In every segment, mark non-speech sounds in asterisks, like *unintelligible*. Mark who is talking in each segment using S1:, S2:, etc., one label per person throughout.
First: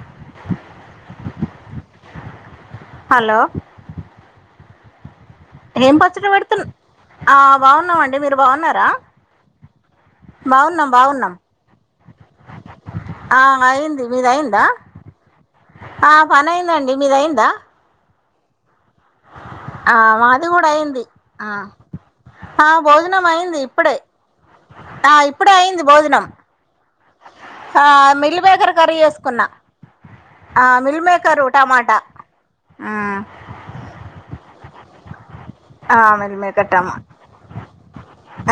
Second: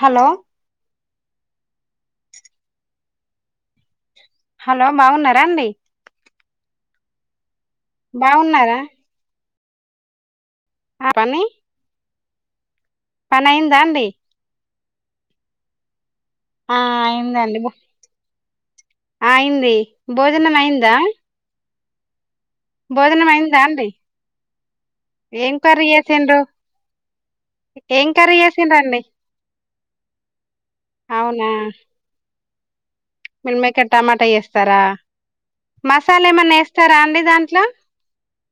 S1: Hello
S2: hello
S1: hello బాగున్నార్
S2: ఏం పచ్చడి పెడుతున్ ఆ బాగున్నామండి మీరు బాగున్నారా. బాగున్నాం
S1: ఆ
S2: బాగున్నాం
S1: పని
S2: ఆ
S1: పని అయిందా
S2: అయింది
S1: అండి
S2: మీదయిందా ఆ పని
S1: ఆ
S2: అయిందండి మీదయిందా
S1: అయిందండి భో- అయింది
S2: మాది
S1: భోజనం
S2: కూడా
S1: అయిందా
S2: అయింది ఆ ఆ భోజనం అయింది
S1: అయిందా అండి
S2: ఇప్పుడే ఆ ఇప్పుడే
S1: ఏం
S2: అయింది
S1: కర్రీ
S2: భోజనం.
S1: చేసిండ్రు
S2: ఆ
S1: ఏం కర్రీ
S2: మిల్ బేకర్ కర్రీ
S1: చేసిండ్రండి
S2: చేస్కున్నా ఆ మిల్ మేకరు టమాటా ఆ
S1: మీల్ మేకర్ టమాటా చేస్తారా
S2: ఆ
S1: మసాలా
S2: మెల్
S1: ఏమన్నా
S2: మేకర్
S1: వేస్తారా
S2: టమాట
S1: అండి దాంట్లో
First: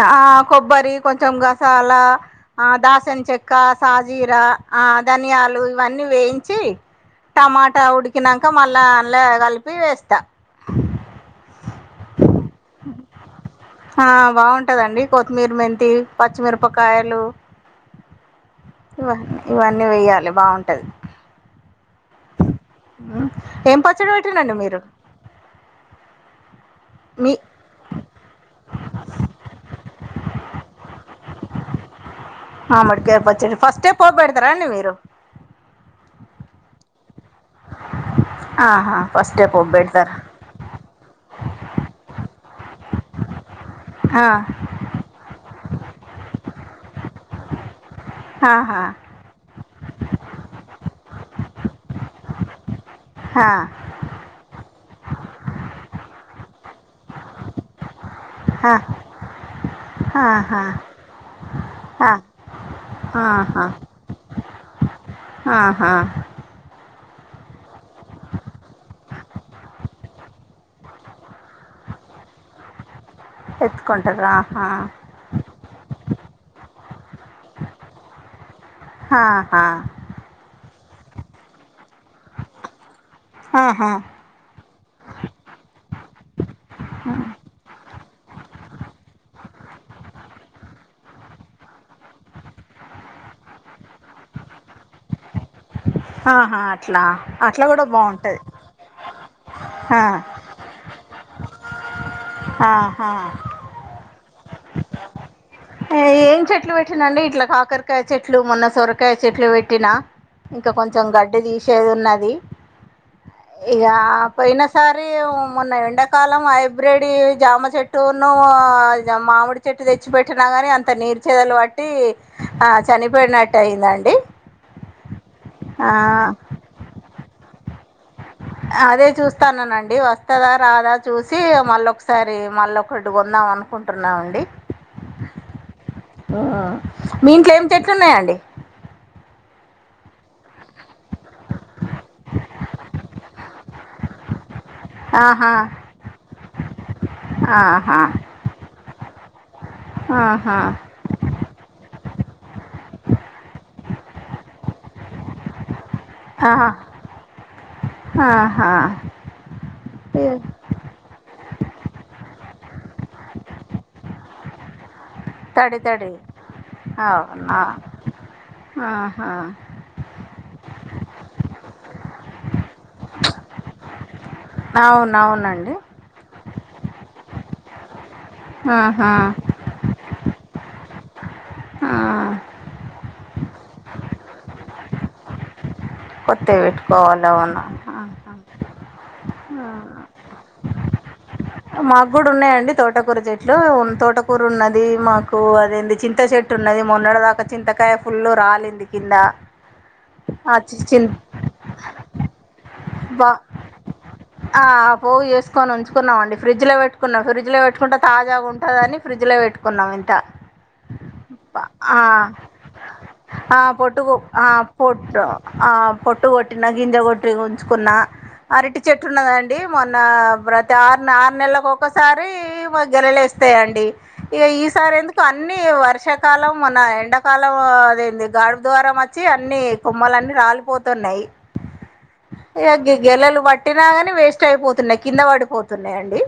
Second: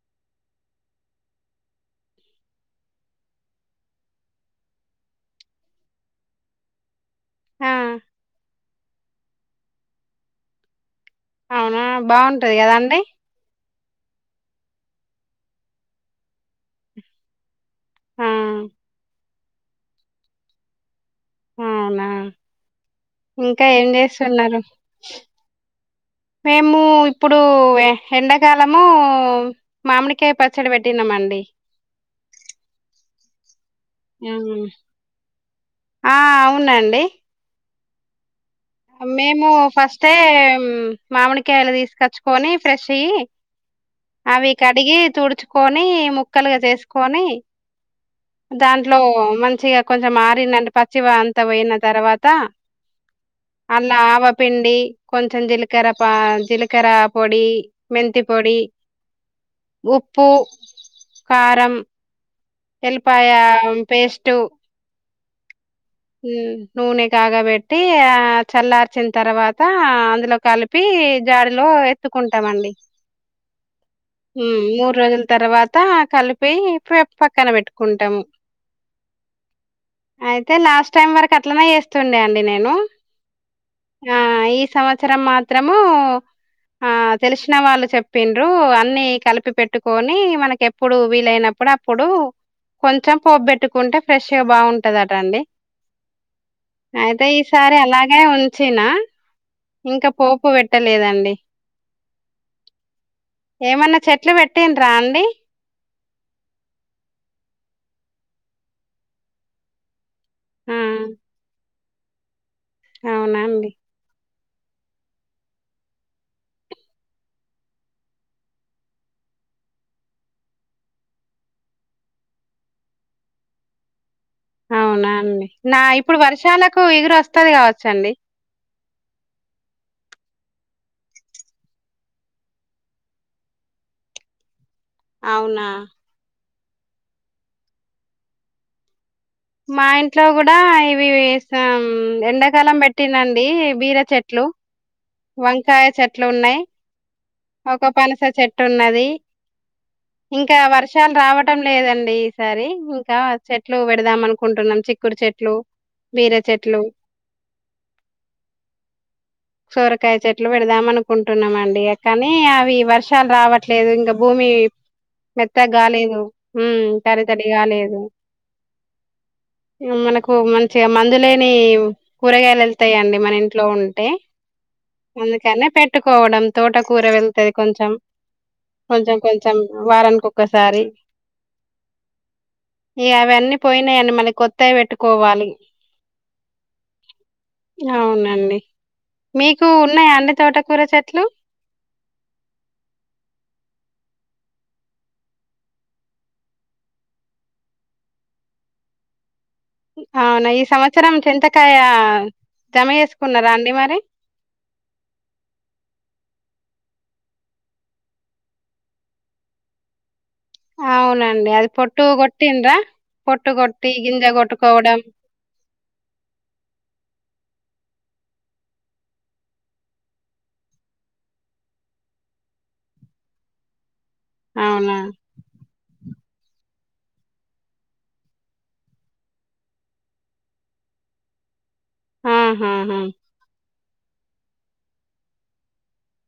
S2: ఆ ఆ కొబ్బరి కొంచెం గ మసాలా ఆ దాసన చెక్క సాజీర ఆ ధనియాలు ఇవన్నీ వేయించి చి
S1: ఆ
S2: టమాటా ఉడికినాక మళ్ళా అల్ల కలిపి వేస్తా.
S1: అవునా బాగుంటది కదాండి
S2: ఆ బాగుంటదండి కొత్తిమీర మెంతి పచ్చిమిరపకాయలు.
S1: ఆ
S2: ఇవన్ని ఇవన్నీ వేయ్యాలి బాగుంటది
S1: అవునా ఇంకా ఏం
S2: పచ్చడి పెట్టిరండి
S1: చేస్తున్నారు
S2: మీరు
S1: మే ము
S2: మీ
S1: ఇప్పుడు ఎండాకాలము మామిడికాయ పచ్చడి పెట్టినాం అండి. *inaudible*
S2: ఆ మామిడికాయ పచ్చడి ఫస్టే పోపు పెడతారా
S1: ఉమ్
S2: అండి మీరు
S1: ఆ అవునండి
S2: ఆహా ఫస్టే
S1: మేము
S2: పోపు
S1: ఫస్టే
S2: పెడతారు
S1: మామిడికాయలు తీసుకొచ్చుకొని ఫ్రెష్య్యి
S2: ఆ
S1: అవి కడిగి తుడుచుకొని ముక్కలుగా చేసుకొని
S2: ఆహా
S1: దాంట్లో మంచిగా కొంచెం మరినది పచ్చివా అంత పోయిన తర్వాత
S2: ఆ
S1: అందులో ఆవపిండి కొంచెం జీలకర్ర పా జీలకర్ర పొడి మెంతిపొడి
S2: ఆ
S1: ఉప్పు
S2: ఆహా
S1: కారం
S2: ఆ ఆహా
S1: వెల్లిపాయ పేస్ట్
S2: ఆ
S1: ఉ నూనె కాగాబెట్టి చల్లార్చిన తర్వాత అందులో కలిపి జాడిలో ఎత్తు ఉంటామండి
S2: ఎత్తుకొ
S1: మూడు రోజుల తర్వాత కలిపి పక్కన పెట్టుకుంటాము
S2: ఆహా
S1: టీమ్ వరకు అట్లనే చేస్తుండే అండి నేను
S2: ఆ
S1: ఆ ఈ సంవత్సరం మాత్రము ఆ తెలిసిన వాళ్ళు చెప్ పిండు అన్ని కలిపి పెట్టుకొని మనకి ఎప్పుడు వీలైనప్పుడు అప్పుడు కొంచెం పోపు పెట్టుకుంటే ఫ్రెష్గా బాగుంటదటండి
S2: ఆహా అట్లా
S1: అయితే
S2: అట్లా
S1: ఈసారి
S2: కూడా
S1: అలాగే
S2: బాగుంటుంది
S1: ఉంచేయనా ఇంకా పోపు పెట్టలేదండి
S2: ఆహా
S1: ఏమన్నా చెట్లు పెట్టిండ్రా అండి
S2: ఏం చెట్లు పెట్టినండి ఇట్లా కాకరకాయ చెట్లు మొన్న సొరకాయ చెట్లు పెట్టినా ఇంకా
S1: ఆ!
S2: కొంచెం గడ్డి తీసేది ఉన్నది
S1: అవునా అండి.
S2: ఇగ పోయిన సారి మొన్న ఎండాకాలం హైబ్రెడ్ జామ చెట్టునూ మా మామిడి చెట్టు తెచ్చి పెట్ పెట్టినా గానీ అంత నీరుచదలు బట్టి ఆ చనిపోయినట్టు అయిందండి
S1: అవునా అండి నా ఇప్పుడు వర్షాలకు చిగురు వస్తది కావచ్చండి
S2: అదే చూస్తాననండి వస్తదా రాదా చూసి మళ్ళ ఒకసారి మళ్ళ ఒకటి కొందాం అను అనుకుంటున్నామండి
S1: అవునా
S2: మీ ఇంట్లో ఏమి చేట్లున్నాయండి
S1: మా ఇంట్లో కూడా ఇవి ఎండాకాలం పెట్టినండి బీర చెట్లు
S2: ఆహా
S1: వంకాయ చెట్లు ఉన్నాయి ఒక
S2: ఆహా
S1: పనస చెట్టు ఉన్నది
S2: ఆహా
S1: ఇంకా వర్షాలు రావటం లేదండి సారే ఇంకా చెట్లు పెడదాం అనుకుంటున్నా చిక్కుడు చెట్లు బీర
S2: ఆ
S1: చెట్లు
S2: ఆహా
S1: సోరకాయ
S2: ఏ,
S1: చెట్లు పెడదాం అనుకుంటున్నాము అండి కానీ అవి వర్షాలు రావట్లేదు ఇంగ భూమి మెత్త
S2: తడి తడి
S1: కాలేదు తడితడి
S2: అవునా
S1: కాలేదు
S2: ఆహా
S1: మనకు మంచిగా మందులేని కూరగాయలు వెళ్తాయండి మన ఇంట్లో ఉంటే అందుకనే
S2: అవునవునండి
S1: పెట్టుకోవడం తోటకూర వెళ్తుది కొంచెం
S2: ఆహా
S1: కొంచెం కొంచెం వారానికోక్కసారి
S2: ఆ,
S1: ఇగ అవన్నీ పోయినాయండి మళ్ళీ కొత్తయి పెట్టుకోవాలి
S2: కొత్తయి పెట్టుకోవాలవన్నా ఆహా
S1: అవునండి మీకు ఉన్నాయ అండి తోట కూర చెట్లు
S2: మాకు కూడా ఉన్నాయండి తోటకూర చెట్లు తోటకూర ఉన్నది మాకు అదేంది చింతా చెట్టు చెట్టు ఉన్నది మొన్నడ దాకా చింతకాయ ఫుల్ రాలింది కింద
S1: అవునా ఈ సంవత్సరం చింతకాయ జమ
S2: బా
S1: చేసుకున్నారా అండి మరి
S2: ఆ పో చేసుకొని ఉంచుకున్నామండి ఫ్రిడ్జ్ లో పెట్టి పెట్టుకున్నాం ఫ్రిడ్జ్ లో పెట్టుకుంటే తాజా ఉంటుద అని ఫ్రిజ్ లో పెట్టుకున్నాం ఇంత
S1: అవునండి అది పట్టు కొట్టనరా
S2: ఆ పొట్టు ఆ పొట్టు ఆ పొట్టు కొటి న గింజ కొట్టి తెచ్చుకున్నా అరిటి చెట్టు ఉన్నదండి మొన్న ప్రతి ఆరు ఆరు నెలకి ఒక్కసారి గెలలే వస్త వస్తాయండి ఇ ఈసారి
S1: అవునా
S2: ఎందుకు అన్ని వర్ష కాలం మన ఎండాకాలం అదంది గాడు ద్వారంా వచ్చి అన్ని కుమ్మాలన్ని రాలిపోతున్నాయి
S1: *unintelligible* ఆహాహా
S2: గిలలు పట్టినా కాని వేస్ట్ అయిపోతున్నాయి కింద పడిపోతున్నాయిండి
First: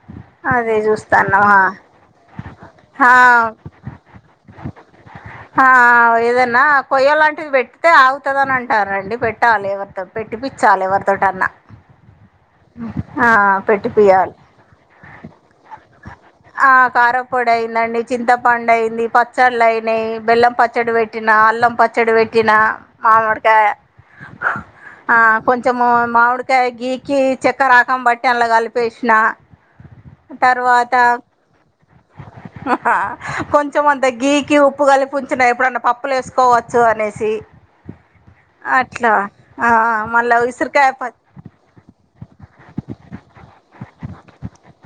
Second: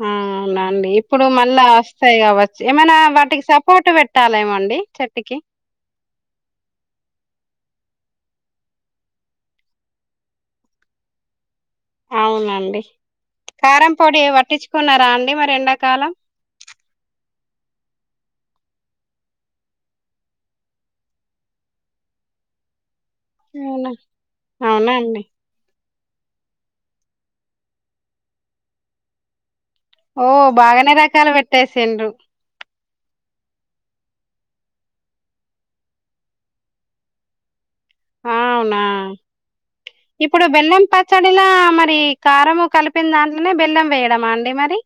S1: హ అవునాండి ఇప్పుడు మళ్ళా వస్తాయి కావచ్చు ఏమైనా వాటికి సపోర్ట్ పెట్టాలేమోండి చెట్టుకి
S2: ఏదనా కొయ్య లాంటిది పెట్ అతే ఆగుతుదని అంటారుండి పెట్టాలి ఎవరితో పెట్టిపించాలి ఎవరితోటన్నా
S1: అవునండి
S2: ఆ
S1: కారం పొడి
S2: పెట్టిపియాలి
S1: పట్టించుకున్నారా అండి మరి ఎండాకాలం
S2: ఆ కారపొడి అయిందండి చింతపండు అయింది పచ్చళ్ళు అయినాయి బెల్లం పచ్చడి పెట్టిన అల్లం పచ్చడి పెట్టిన మామిడుకా
S1: అవునా అవునా అండి
S2: కొంచము మామిడికాయ గీకి చెక్క రాకం బట్టి అందుల కలిపేసిన
S1: ఓ బాగానే
S2: తర్వాత
S1: రకాలు పెట్టేసిండ్రు
S2: కొ కొంచెం అంత గీకి ఉప్పు కలిపు ఉంచిన ఎప్పుడన్నా పప్పులు వేసుకోవచ్చు అనేసి
S1: అవునా
S2: అట్లా మళ్ళా
S1: ఇప్పుడు బెల్లం
S2: ఉసిరికాయ ప
S1: పచ్చడిలా మరి ఈ కారంము కలిపిన దాంట్లోనే బెల్లం వేయడమా అండి మరి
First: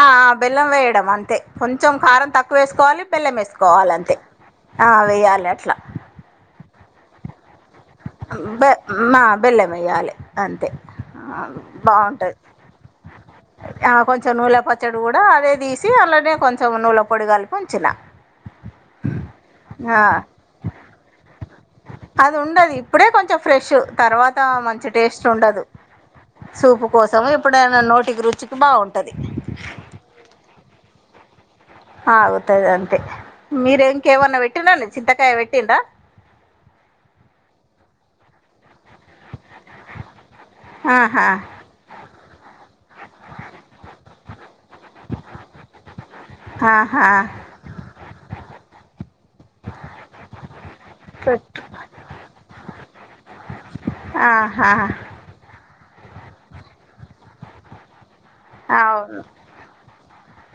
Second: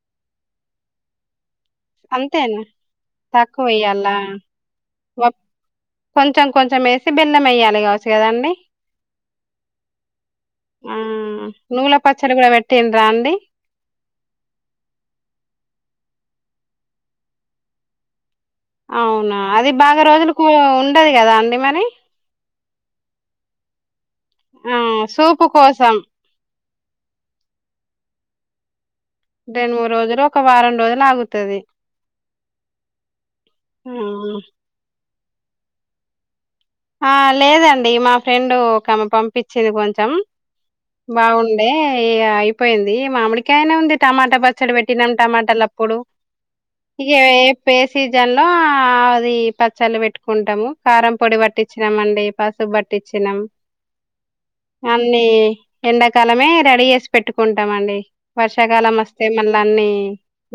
S2: ఆ బెల్లం వేయడం అంతే కొంచెం కారం తక్కువ
S1: అంతేనా
S2: వేసుకోవాలి బిల్లం
S1: తక్కువ
S2: వేసుకోవాలి
S1: వేయ్యాలా
S2: అంతే ఆ వెయ్యాలి అట్లా
S1: బెల మయ్యాలగా
S2: బ మా బెల్లం వేయ్యాలి అంతే
S1: ఆ నువ్వుల పచ్చడి
S2: బాగుంటాంది
S1: కూడా పెట్టిండ్రా అండి
S2: ఆ కొంచెం నూలె పచ్చడి కూడా అదే తీసి అలానే కొంచెం నూల పొడిగలు పొంచిన
S1: అవునా అది బాగా రోజులు ఉండదు కదా అం మ
S2: అది ఉండదు ఇప్పుడే కొంచెం ఫ్రెష్ తర్వాత
S1: ఆ
S2: మంచి టేస్ట్
S1: సూపు
S2: ఉండదు
S1: కోసం
S2: సూపు కోసం ఎప్పుడైనా నోటికి రుచికి బాగుంటుంది
S1: రెండు మూడు రోజులు ఒక వారం రోజులు ఆగుతుది
S2: ఆగుతద అంతే మీరేం
S1: ఆ
S2: కేేవన్న పెట్ననే చింతకాయ పెట్టంద
S1: ఆ లేదండి మా ఫ్రెండ్ ఒకమె పంపించింది కొంచెం
S2: ఆహా
S1: బాగుండే అయిపోయింది మామిడికాయనే ఉంది టమాటా పచ్చ చ్చడి పెట్టినాం టమాటాలు అప్పుడు
S2: ఆహా
S1: ఇక ఏ ఏ సీజన్ లో అది పచ్చళ్ళు పెట్టుకుంటాము కారం పొడి పట్టి మండి పసుపు బట్టించినాం
S2: ఆహా
S1: అన్ని ఎండాకాలమే రెడీ చేసి పెట్టుకుంటాంండి వర్షాకాలం
S2: అవును
S1: వస్తే మళ్ళా అన్ని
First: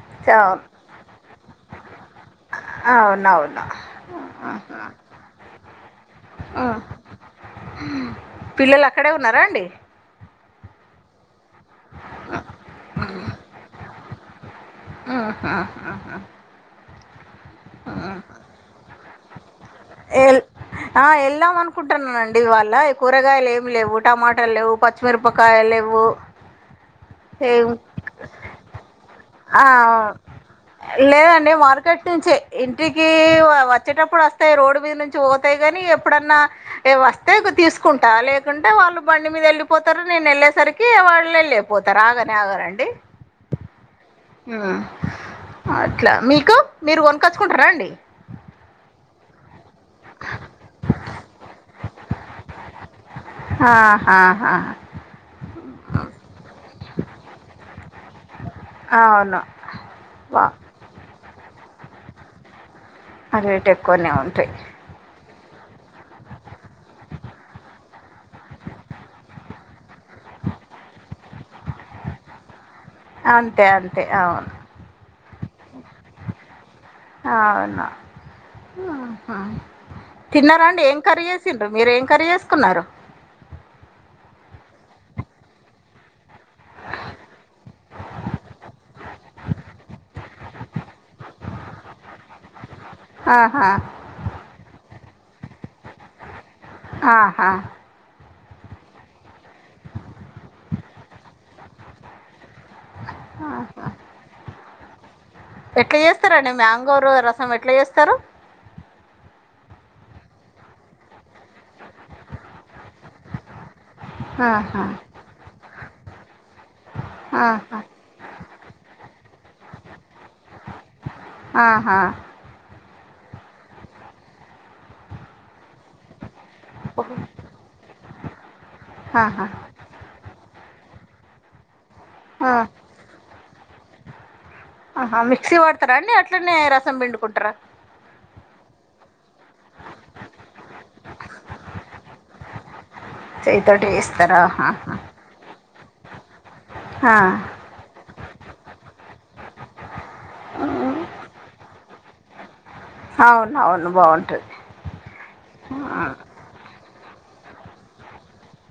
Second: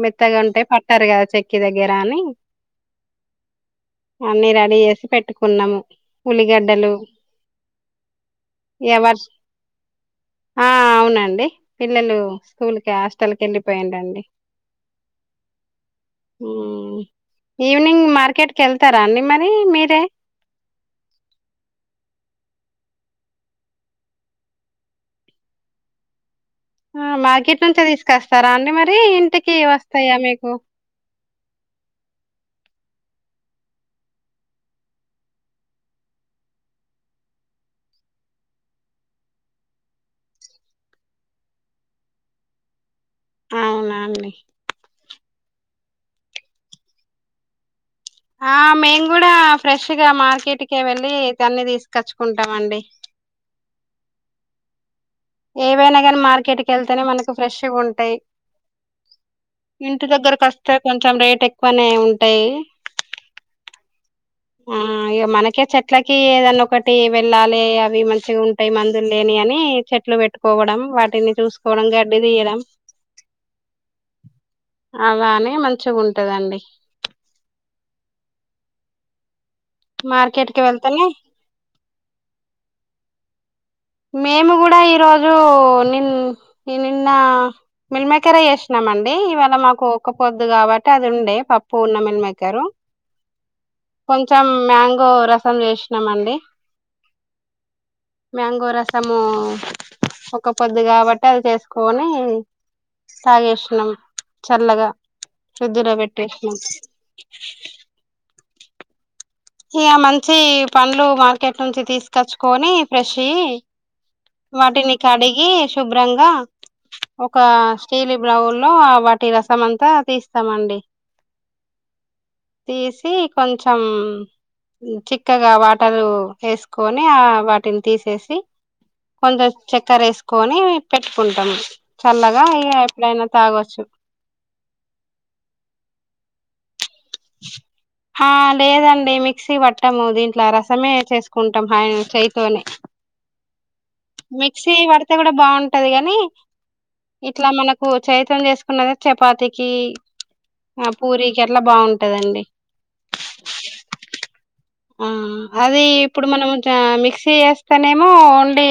S1: మెత్తగా ఉంటే
S2: అవును
S1: పట్టారు కదా చెక్కి దగ్గర అని
S2: అవును
S1: అన్ని రెడీ చేసి పెట్టుకున్నాము
S2: ఉమ్.
S1: ఉల్లిగడ్డలు
S2: పిల్లలు అక్కడే
S1: ఎవరు
S2: ఉన్నారా అండి
S1: ఆ అవునండి పిల్లలు స్కూల్ కి హాస్టల్ కి వెళ్ళిపోయిండండి
S2: ఆ ఆ
S1: ఈవినింగ్ మార్కెట్కి వెళ్తారా అండి మరి మీరే
S2: ఎల్ ఆ ఎళ్ళాం అనుకుంటున్నానండి ఇవాళ కూరగాయలు ఏమి లేవు టమాటాలు లేవు పచ్చిమిరపకాయలు లేెవు
S1: ఆ మార్కెట్ నుంచే తీసుకొస్తారా అండి మరి ఇంటికి
S2: ఆ,
S1: వస్తాయా మీకు
S2: లేదండి మార్కెట్ నుంచే ఇంటికి వచ్చేటప్పుడు వస్తాయ్ రోడ్డు మీద నుంచి బోతాయి గనీ ఎప్పుడన్నా వస్తే ఇ తీసుకుంటా లేకుంటే వాళ్ళు బండి మీద వెళ్ళిపోతారు నేను ఎళ్ళేసరికి వాళ్ళెళ్ళిపోతారు ఆగానే ఆగరండి
S1: అవునా అండి
S2: అట్లా మీకు మీరు కొనుకొచ్చుకుంటారా అండి
S1: ఆ మేం గూడా ఫ్రెష్ గా మార్కెట్కే వెళ్ళి తన్ని తీసుకొచ్చుకుంటామండి
S2: ఆ హా హా
S1: ఏవైనా గానీ మార్కెట్కి ఎళ్తేనే మనకు ఫ్రెష్షు గుం టాయ్
S2: అవును
S1: ఇంటి
S2: వా
S1: దగ్గరకొస్తే కొంచెం రేట్ టె ఎక్కువనే ఉంటాయి
S2: ఆ రేటెక్కువనే ఉన్
S1: ఊమ్ ఇగ మన కే చెట్లకి ఏదన్నా ఒకటి వెళ్ళాలి అవి మంచిగా ఉంటాయి మందులు లేని అని చెట్లు పెట్టుకో కోవడం వాటిని చూసుకోవడం గడ్డి దీయడం
S2: అంతే అంతే అవును
S1: అవ్వానే మంచిగుంటదండి
S2: ఆవును
S1: మార్కెట్ కి
S2: తిన్నారాండి ఏం
S1: వెళ్తేనే
S2: కర్రీ జేసిండ్రు మీరు ఏం కర్రీ జేసుకున్నారు
S1: మేము గూడా ఈరోజు నిన్ ఈ నిన్న మిల్మేకరి ఏషినామండి ఇవాళ మాకు ఒక్కపోద్దు గాబట్టి అది ఉండే పప్పు ఉన్న మిల్మ కరు
S2: ఆహా
S1: కొంచెం మ్యాంగో రసం జేషినాం అండి
S2: ఆహ
S1: మ్యాంగో రసము ఒక్క పొద్దు గాబట్టి అది చేసుకొని తాగేసిణం చల్లగా ఫ్రిజ్జులో
S2: ఎట్లా చేస్తారండి
S1: బెట్టేస్నం
S2: మ్యాంగోరు రసం ఎట్లా చేస్తారు
S1: ఇగ మంచి పండ్లు మార్కెట్ నుంచి తీసుకచ్చుకొని ఫ్రెష్షువి
S2: ఆహా
S1: వాటిని కడిగి శుభ్రంగా ఒక
S2: ఆహా
S1: స్టీలీ బ్లౌల్లో వాటి రసం అంతా తీస్తామండి
S2: ఆహా
S1: తీసి కొంచెం చిక్కగా వా టరు ఏసుకొని ఆ వాటిని తీసేసి
S2: ఆహా
S1: కొంయ చక్కెర ఏసుకొని పెట్టుకుంటామ్ చల్లగా
S2: ఆ
S1: అయ్యి ఎప్పుడైనా తాగొచ్చు
S2: ఆహా మిక్సీ వడతారా అండి అట్లనే రసం పిండుకుంటార
S1: హా లేదండి మిక్సీ వట్టము దీంట్లో రసమే చేసుకుంటాం హాయన చేయితోనే
S2: చేయితోటి చేస్తారా
S1: మిక్సీ
S2: ఆహా
S1: వడితే గుడా బాన్ టది గని ఇట్లా మనకు చెయ్యితోనే చేసుకున్నది చపాతికి ఆ పూరికి అట్లా బాంటదండి
S2: అవును అవును బాగుంటది
S1: ఆ అది ఇప్పుడు మనం జ మిక్స్ క్సీ ఎస్తేనేమో ఓన్లీ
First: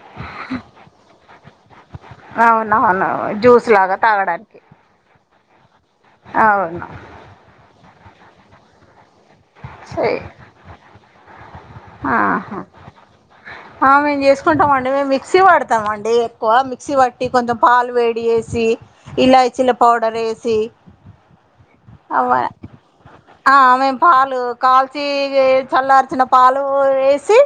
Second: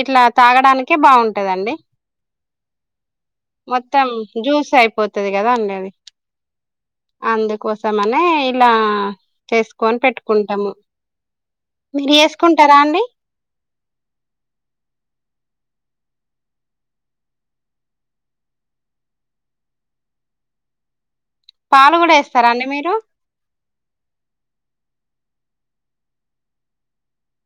S1: ఇట్లా తాగడానికే బావుంటదండి
S2: అవునవును జ్యూస్ లాగా తాగడానికి
S1: గదా అండి అది
S2: అవును
S1: *unintelligible* మనే ఇలా చేసుకొని
S2: సే
S1: పెట్టుకుంటాము మీరు
S2: ఆహా
S1: చేసుకుంటారా అండి
S2: ఆ మేమ్ జేసుకుంటాం అండి మేము మిక్సీ పడతాం అండి ఏ ఎక్కువ మిక్సీ పట్టి కొంచెం పాలు వేడి వేసి ఇలాచిలా పౌడర్ వేసి
S1: పాలు కూడా
S2: అవ్వ
S1: వేస్తారా అండి మీరు
S2: నా ఆ మేం పాలు కాల్చి చల్లార్చినం పాలు వేసి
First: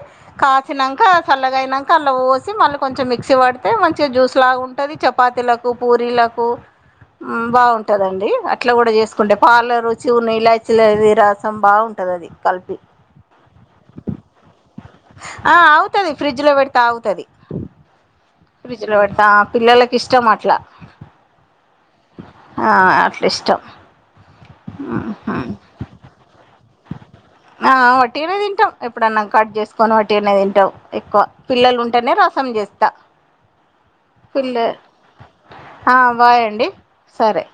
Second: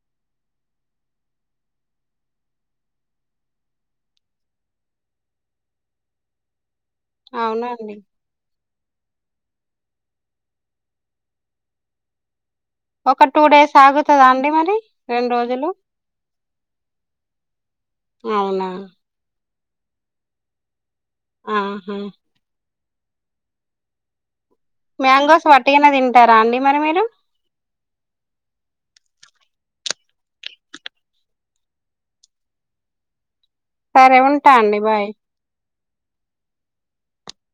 S2: కాసినంకా చల్లగా అయినంకా అలా పోసి మళ్ళీ కొంచెం మిక్సీ పడితే మంచిగా జ్యూస్ లాగా ఉంటది చపాతీలకు పూరీలకు ఉ
S1: అవునా అండి
S2: బాగుంటదండి అట్లా కూడా చేసు కుంటే పాల రుచి ఉన్నయి ఇలాచిలది రసం బాగు ఉంటది అది కలిపి
S1: ఒకర్ టూ డేస్ ఆగుతదా అండి మరి రెండు రోజులు
S2: ఆగుతుంది ఫ్రిడ్జ్లో పెడితే ఆగుతుంది
S1: అవునా
S2: ఫ్రిడ్జ్లో పెడతా పిల్లలకి ఇష్టం అట్లా
S1: ఆహా
S2: ఆ అట్లా ఇష్టం
S1: మ్యాంగోస్ వట్టిగానే తింటారా అండి మరి మీరు
S2: ఆ వట్టిగానే తింటాం ఏపు ప్పుడన్నాం కట్ చేసుకొని వట్టిగానే తింటావు ఎక్కువ పిల్లలు ఉంటేనే రసం చేస్తా
S1: సరే ఉంటా అండి బాయ్
S2: హా బాయ్ అండి సరే